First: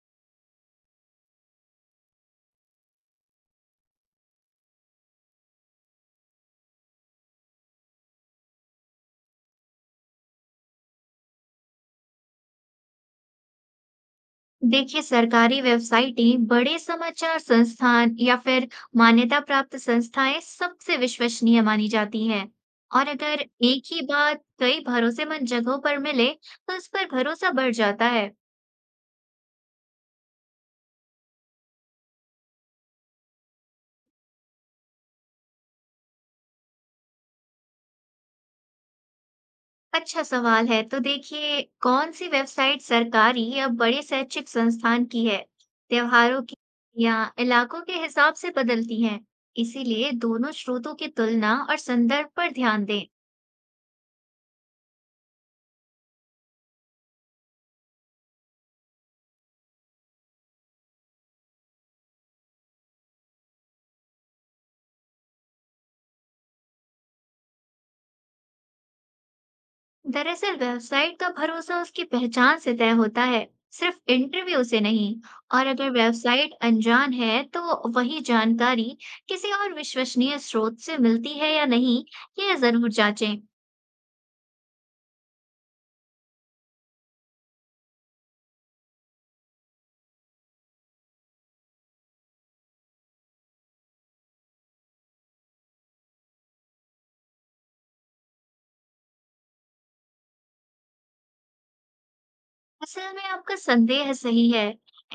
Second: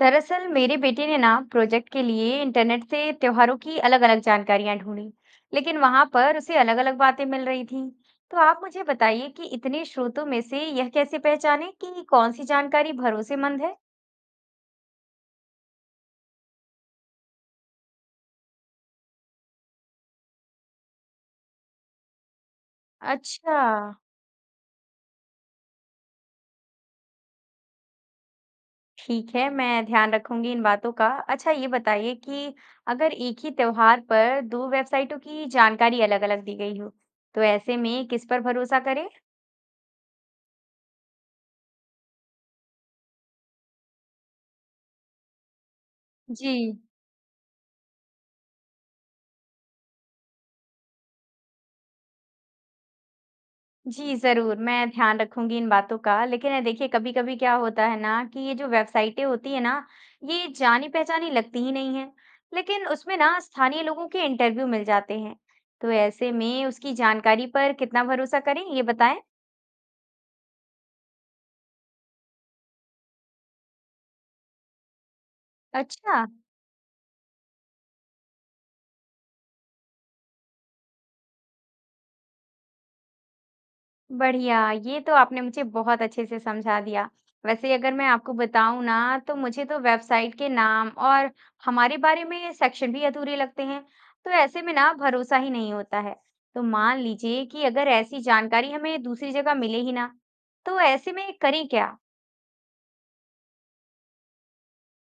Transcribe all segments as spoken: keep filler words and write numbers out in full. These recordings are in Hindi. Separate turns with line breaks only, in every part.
दरअसल मेरे बेटे ने ना प्रोजेक्ट के लिए इंटरनेट से त्योहारों की अलग-अलग जानकारियां ढूंढी, लेकिन वहां पर उसे अलग-अलग बातें मिल रही थीं। तो आप मुझे बताइए कि इतने स्रोतों में से यह कैसे पहचानें कि कौन सी जानकारी भरोसेमंद है?
देखिए सरकारी वेबसाइटें बड़े समाचार संस्थान या फिर मान्यता प्राप्त संस्थाएं सबसे विश्वसनीय मानी जाती हैं और अगर
अच्छा,
एक ही बात कई भरोसेमंद जगहों पर मिले तो उस पर भरोसा बढ़ जाता है।
ठीक है, मैं ध्यान रखूंगी इन बातों का। अच्छा, ये बताइए कि अगर एक ही त्योहार पर दो वेबसाइटों की जानकारी अलग-अलग दी गई हो, तो ऐसे में किस पर भरोसा करें?
अच्छा सवाल है, तो देखिए कौन सी वेबसाइट सरकारी या बड़े शैक्षिक संस्थान की है, त्योहारों
जी
की या इलाकों के हिसाब से बदलती हैं। इसीलिए दोनों स्रोतों की तुलना और संदर्भ पर ध्यान दें।
जी, ज़रूर, मैं ध्यान रखूँगी इन बातों का। लेकिन ये देखिए कभी-कभी क्या होता है ना कि ये जो वेबसाइटें होती हैं ना, ये जानी-पहचानी लगती ही नहीं हैं, लेकिन उसमें ना स्थानीय लोगों के इंटरव्यू मिल जाते हैं। तो ऐसे में उसकी जानकारी पर कितना भरोसा करें, ये बताएँ?
दरअसल वेबसाइट का भरोसा उसकी पहचान से तय होता है, सिर्फ इंटरव्यू से नहीं। और अगर
अच्छा।
वेबसाइट अनजान है, तो वही जानकारी किसी और विश्वसनीय स्रोत से मिलती है या नहीं, यह जरूर जांचें।
बढ़िया, ये तो आपने मुझे बहुत अच्छे से समझा दिया। वैसे अगर मैं आपको बताऊँ ना, तो मुझे तो वेबसाइट के नाम और हमारे बारे में सेक्शन भी अधूरे लगते हैं, तो ऐसे में ना भरोसा ही नहीं होता है। तो मान लीजिए कि अगर ऐसी जानकारी हमें दूसरी जगह मिले ही ना, तो ऐसे में करें क्या?
असल में आपका संदेह सही है।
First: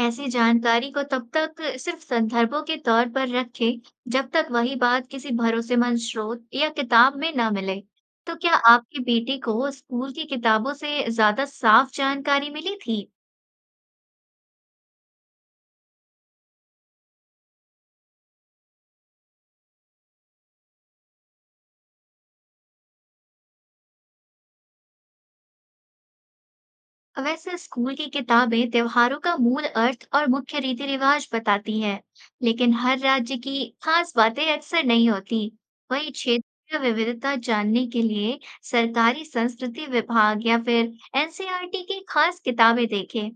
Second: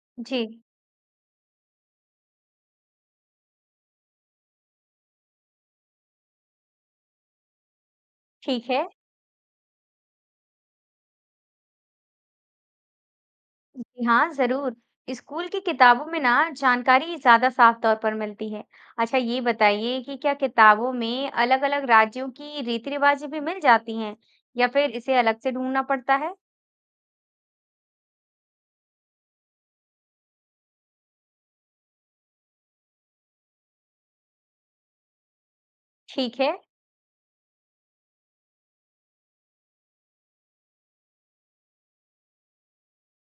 ऐसी
जी,
जानकारी को तब तक सिर्फ संदर्भों के तौर पर रखें, जब तक वही बात किसी भरोसेमंद स्रोत या किताब में ना मिले। तो क्या
ठीक है।
आपकी बेटी को स्कूल की किताबों से ज्यादा साफ जानकारी मिली थी?
जी हाँ, जरूर। स्कूल की किताबों में ना जानकारी ज्यादा साफ तौर पर मिलती है। अच्छा ये बताइए कि क्या किताबों में अलग-अलग राज्यों की रीति-रिवाजें भी मिल जाती हैं या फिर इसे अलग से ढूंढना पड़ता है?
वैसे स्कूल की किताबें त्योहारों का मूल अर्थ और मुख्य रीति रिवाज बताती हैं, लेकिन हर राज्य की खास बातें अक्सर नहीं होती। वही
ठीक है।
क्षेत्रीय विविधता जानने के लिए सरकारी संस्कृति विभाग या फिर N C E R T की खास किताबें देखें।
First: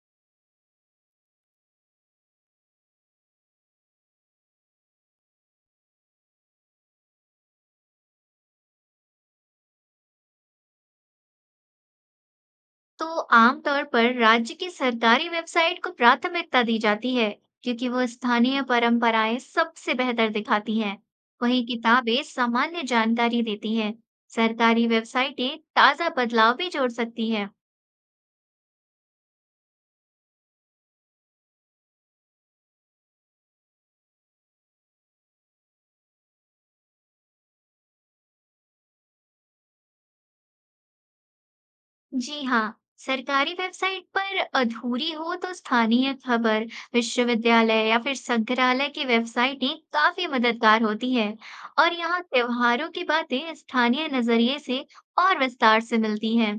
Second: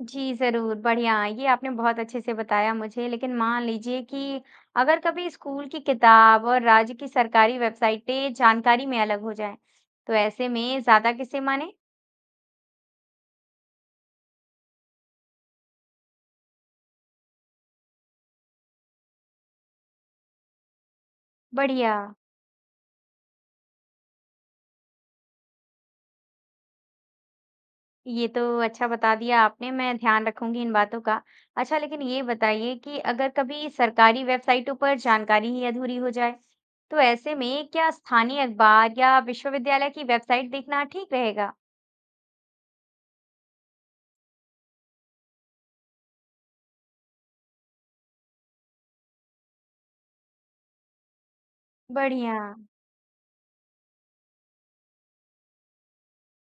जी जरूर, बढ़िया। ये आपने बहुत अच्छे से बताया मुझे। लेकिन मान लीजिए कि अगर कभी स्कूल की किताब और राज्य की सरकारी वेबसाइटें जानकारी में अलग हो जाएं, तो ऐसे में ज्यादा किसे माने?
तो आमतौर पर राज्य की सरकारी वेबसाइट को प्राथमिकता दी जाती है क्योंकि वो स्थानीय परंपराएं सबसे बेहतर दिखाती हैं। वहीं
बढ़िया।
किताबें सामान्य जानकारी देती हैं। सरकारी वेबसाइटें ताज़ा बदलाव भी जोड़ सकती हैं।
ये तो अच्छा बता दिया आपने, मैं ध्यान रखूँगी इन बातों का। अच्छा लेकिन ये बताइए कि अगर कभी सरकारी वेबसाइटों पर जानकारी ही अधूरी हो जाए, तो ऐसे में क्या स्थानीय अखबार या विश्वविद्यालय की वेबसाइट देखना ठीक रहेगा?
जी हाँ, सरकारी वेबसाइट पर अधूरी हो तो स्थानीय खबर, विश्वविद्यालय या फिर संग्रहालय की वेबसाइटें काफी मददगार होती हैं। और यहाँ
बढ़िया
त्योहारों की बातें स्थानीय नजरिए से और विस्तार से मिलती हैं।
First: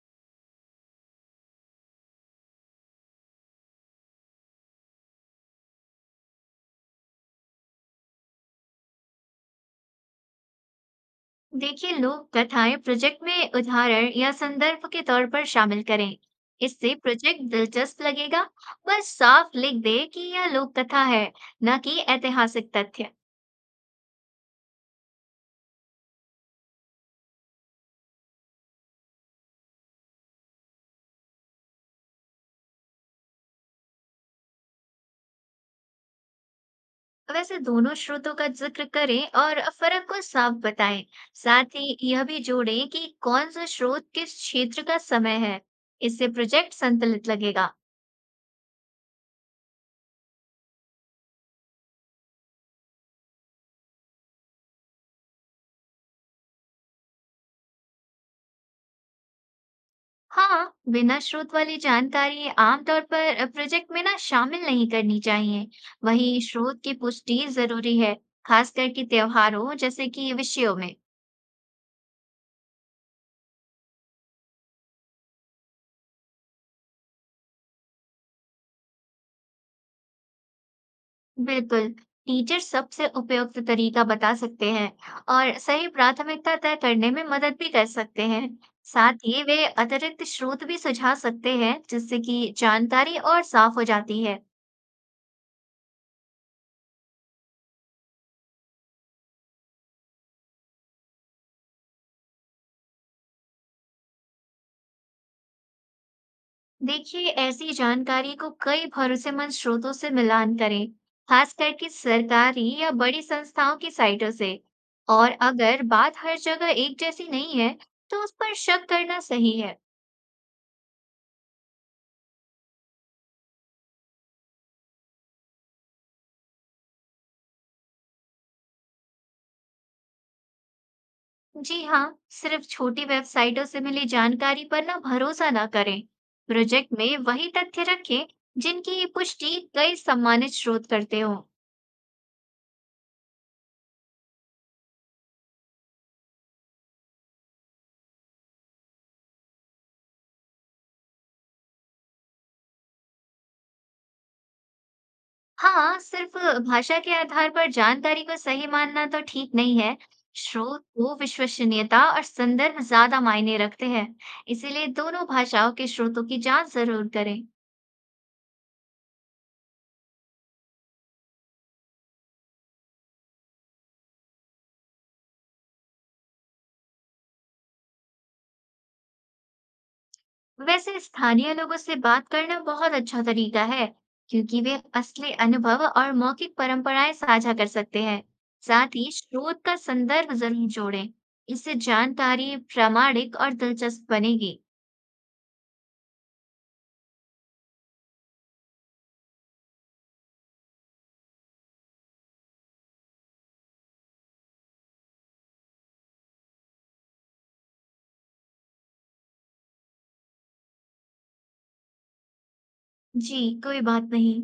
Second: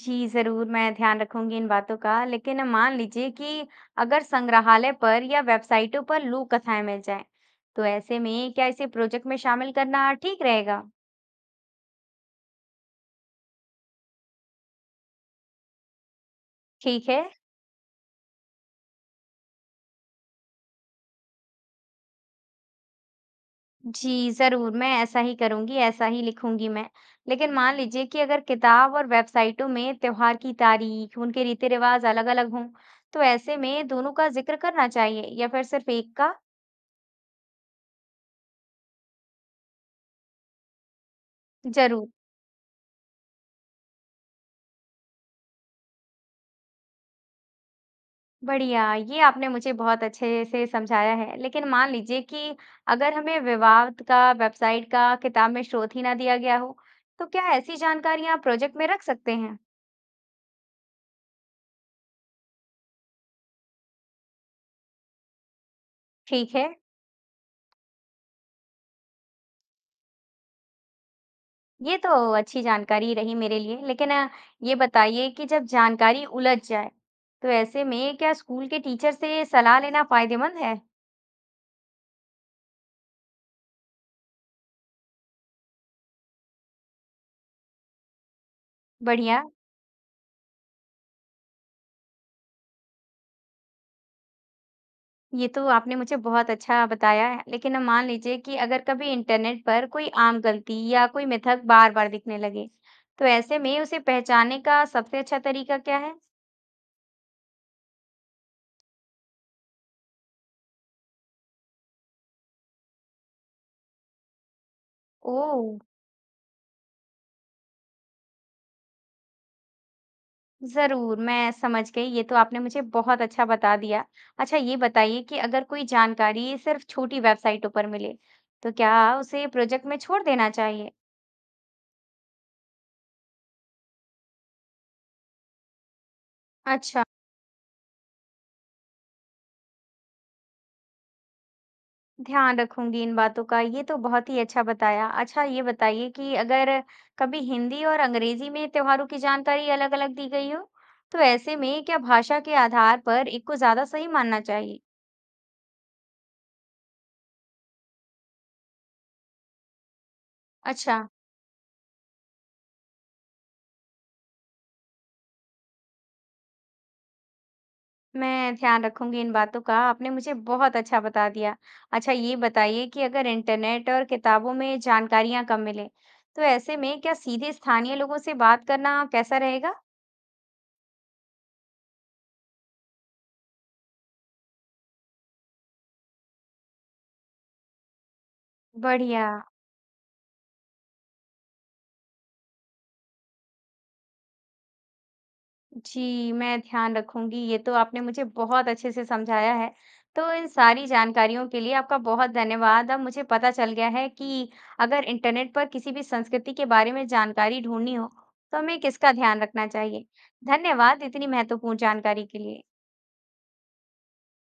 जी, ज़रूर मैं ध्यान रखूँगी इन बातों का। लेकिन मान लीजिए कि अगर संग्रहालय पर या वेबसाइटों पर लोक कथाएं मिल जाएं, तो ऐसे में क्या इसे प्रोजेक्ट में शामिल करना ठीक रहेगा?
देखिए लोक कथाएं प्रोजेक्ट में उदाहरण या संदर्भ के तौर पर शामिल करें। इससे
ठीक है
प्रोजेक्ट दिलचस्प लगेगा। बस साफ लिख दे कि यह लोक कथा है, न कि ऐतिहासिक तथ्य।
जी, ज़रूर, मैं ऐसा ही करूँगी, ऐसा ही लिखूँगी मैं। लेकिन मान लीजिए कि अगर किताब और वेबसाइटों में त्योहार की तारीख, उनके रीति-रिवाज़ अलग-अलग हों, तो ऐसे में दोनों का ज़िक्र करना चाहिए या फिर सिर्फ़ एक का?
वैसे दोनों स्रोतों का जिक्र करें और फर्क को साफ बताएं। साथ ही
ज़रूर।
यह भी जोड़ें कि कौन सा स्रोत किस क्षेत्र का समय है। इससे प्रोजेक्ट संतुलित लगेगा।
बढ़िया, ये आपने मुझे बहुत अच्छे से समझाया है। लेकिन मान लीजिए कि अगर हमें विवाद का, वेबसाइट का, किताब में स्रोत ही ना दिया गया हो, तो क्या ऐसी जानकारियाँ प्रोजेक्ट में रख सकते हैं?
हाँ, बिना स्रोत वाली जानकारी आमतौर पर प्रोजेक्ट में ना शामिल नहीं करनी चाहिए। वहीं
ठीक है।
स्रोत की पुष्टि जरूरी है, खास करके त्योहारों जैसे कि विषयों में।
ये तो अच्छी जानकारी रही मेरे लिए लेकिन अ, ये बताइए कि जब जानकारी उलझ जाए तो ऐसे में क्या स्कूल के टीचर से सलाह लेना फायदेमंद है।
बिल्कुल, टीचर सबसे उपयुक्त तरीका बता सकते हैं और सही प्राथमिकता तय करने में मदद भी कर सकते हैं। साथ ही
बढ़िया।
वे अतिरिक्त स्रोत भी सुझा सकते हैं, जिससे कि जानकारी और साफ हो जाती है।
ये तो आपने मुझे बहुत अच्छा बताया है लेकिन अब मान लीजिए कि अगर कभी इंटरनेट पर कोई आम गलती या कोई मिथक बार बार दिखने लगे तो ऐसे में उसे पहचानने का सबसे अच्छा तरीका क्या है?
देखिए ऐसी जानकारी को कई भरोसेमंद स्रोतों से मिलान करें, खास करके सरकारी या बड़ी संस्थाओं की साइटों से। और
ओ,
अगर बात हर जगह एक जैसी नहीं है, तो उस पर शक करना सही है।
ज़रूर, मैं समझ गई, ये तो आपने मुझे बहुत अच्छा बता दिया। अच्छा ये बताइए कि अगर कोई जानकारी सिर्फ़ छोटी वेबसाइटों पर मिले, तो क्या उसे प्रोजेक्ट में छोड़ देना चाहिए?
जी हाँ, सिर्फ छोटी वेबसाइटों से मिली जानकारी पर ना भरोसा ना करें। प्रोजेक्ट
अच्छा,
में वही तथ्य रखें जिनकी पुष्टि कई सम्मानित स्रोत करते हों।
ध्यान रखूँगी इन बातों का, ये तो बहुत ही अच्छा बताया। अच्छा ये बताइए कि अगर कभी हिंदी और अंग्रेज़ी में त्योहारों की जानकारी अलग-अलग दी गई हो, तो ऐसे में क्या भाषा के आधार पर एक को ज़्यादा सही मानना चाहिए?
हाँ, सिर्फ भाषा के आधार पर जानकारी को सही मानना तो ठीक नहीं है। स्रोत
अच्छा।
को विश्वसनीयता और संदर्भ ज्यादा मायने रखते हैं। इसीलिए दोनों भाषाओं के स्रोतों की जांच जरूर करें।
मैं ध्यान रखूंगी इन बातों का। आपने मुझे बहुत अच्छा बता दिया। अच्छा ये बताइए कि अगर इंटरनेट और किताबों में जानकारियाँ कम मिले, तो ऐसे में क्या सीधे स्थानीय लोगों से बात करना कैसा रहेगा?
वैसे स्थानीय लोगों से बात करना बहुत अच्छा तरीका है, क्योंकि वे असली अनुभव और मौखिक परंपराएं साझा कर सकते हैं। साथ ही
बढ़िया।
स्रोत का संदर्भ जरूर जोड़ें। इससे जानकारी प्रामाणिक और दिलचस्प बनेगी।
जी, मैं ध्यान रखूंगी। ये तो आपने मुझे बहुत अच्छे से समझाया है। तो इन सारी जानकारियों के लिए आपका बहुत धन्यवाद। अब मुझे पता चल गया है कि अगर इंटरनेट पर किसी भी संस्कृति के बारे में जानकारी ढूँढनी हो, तो हमें किसका ध्यान रखना चाहिए। धन्यवाद इतनी महत्वपूर्ण जानकारी के लिए।
जी, कोई बात नहीं।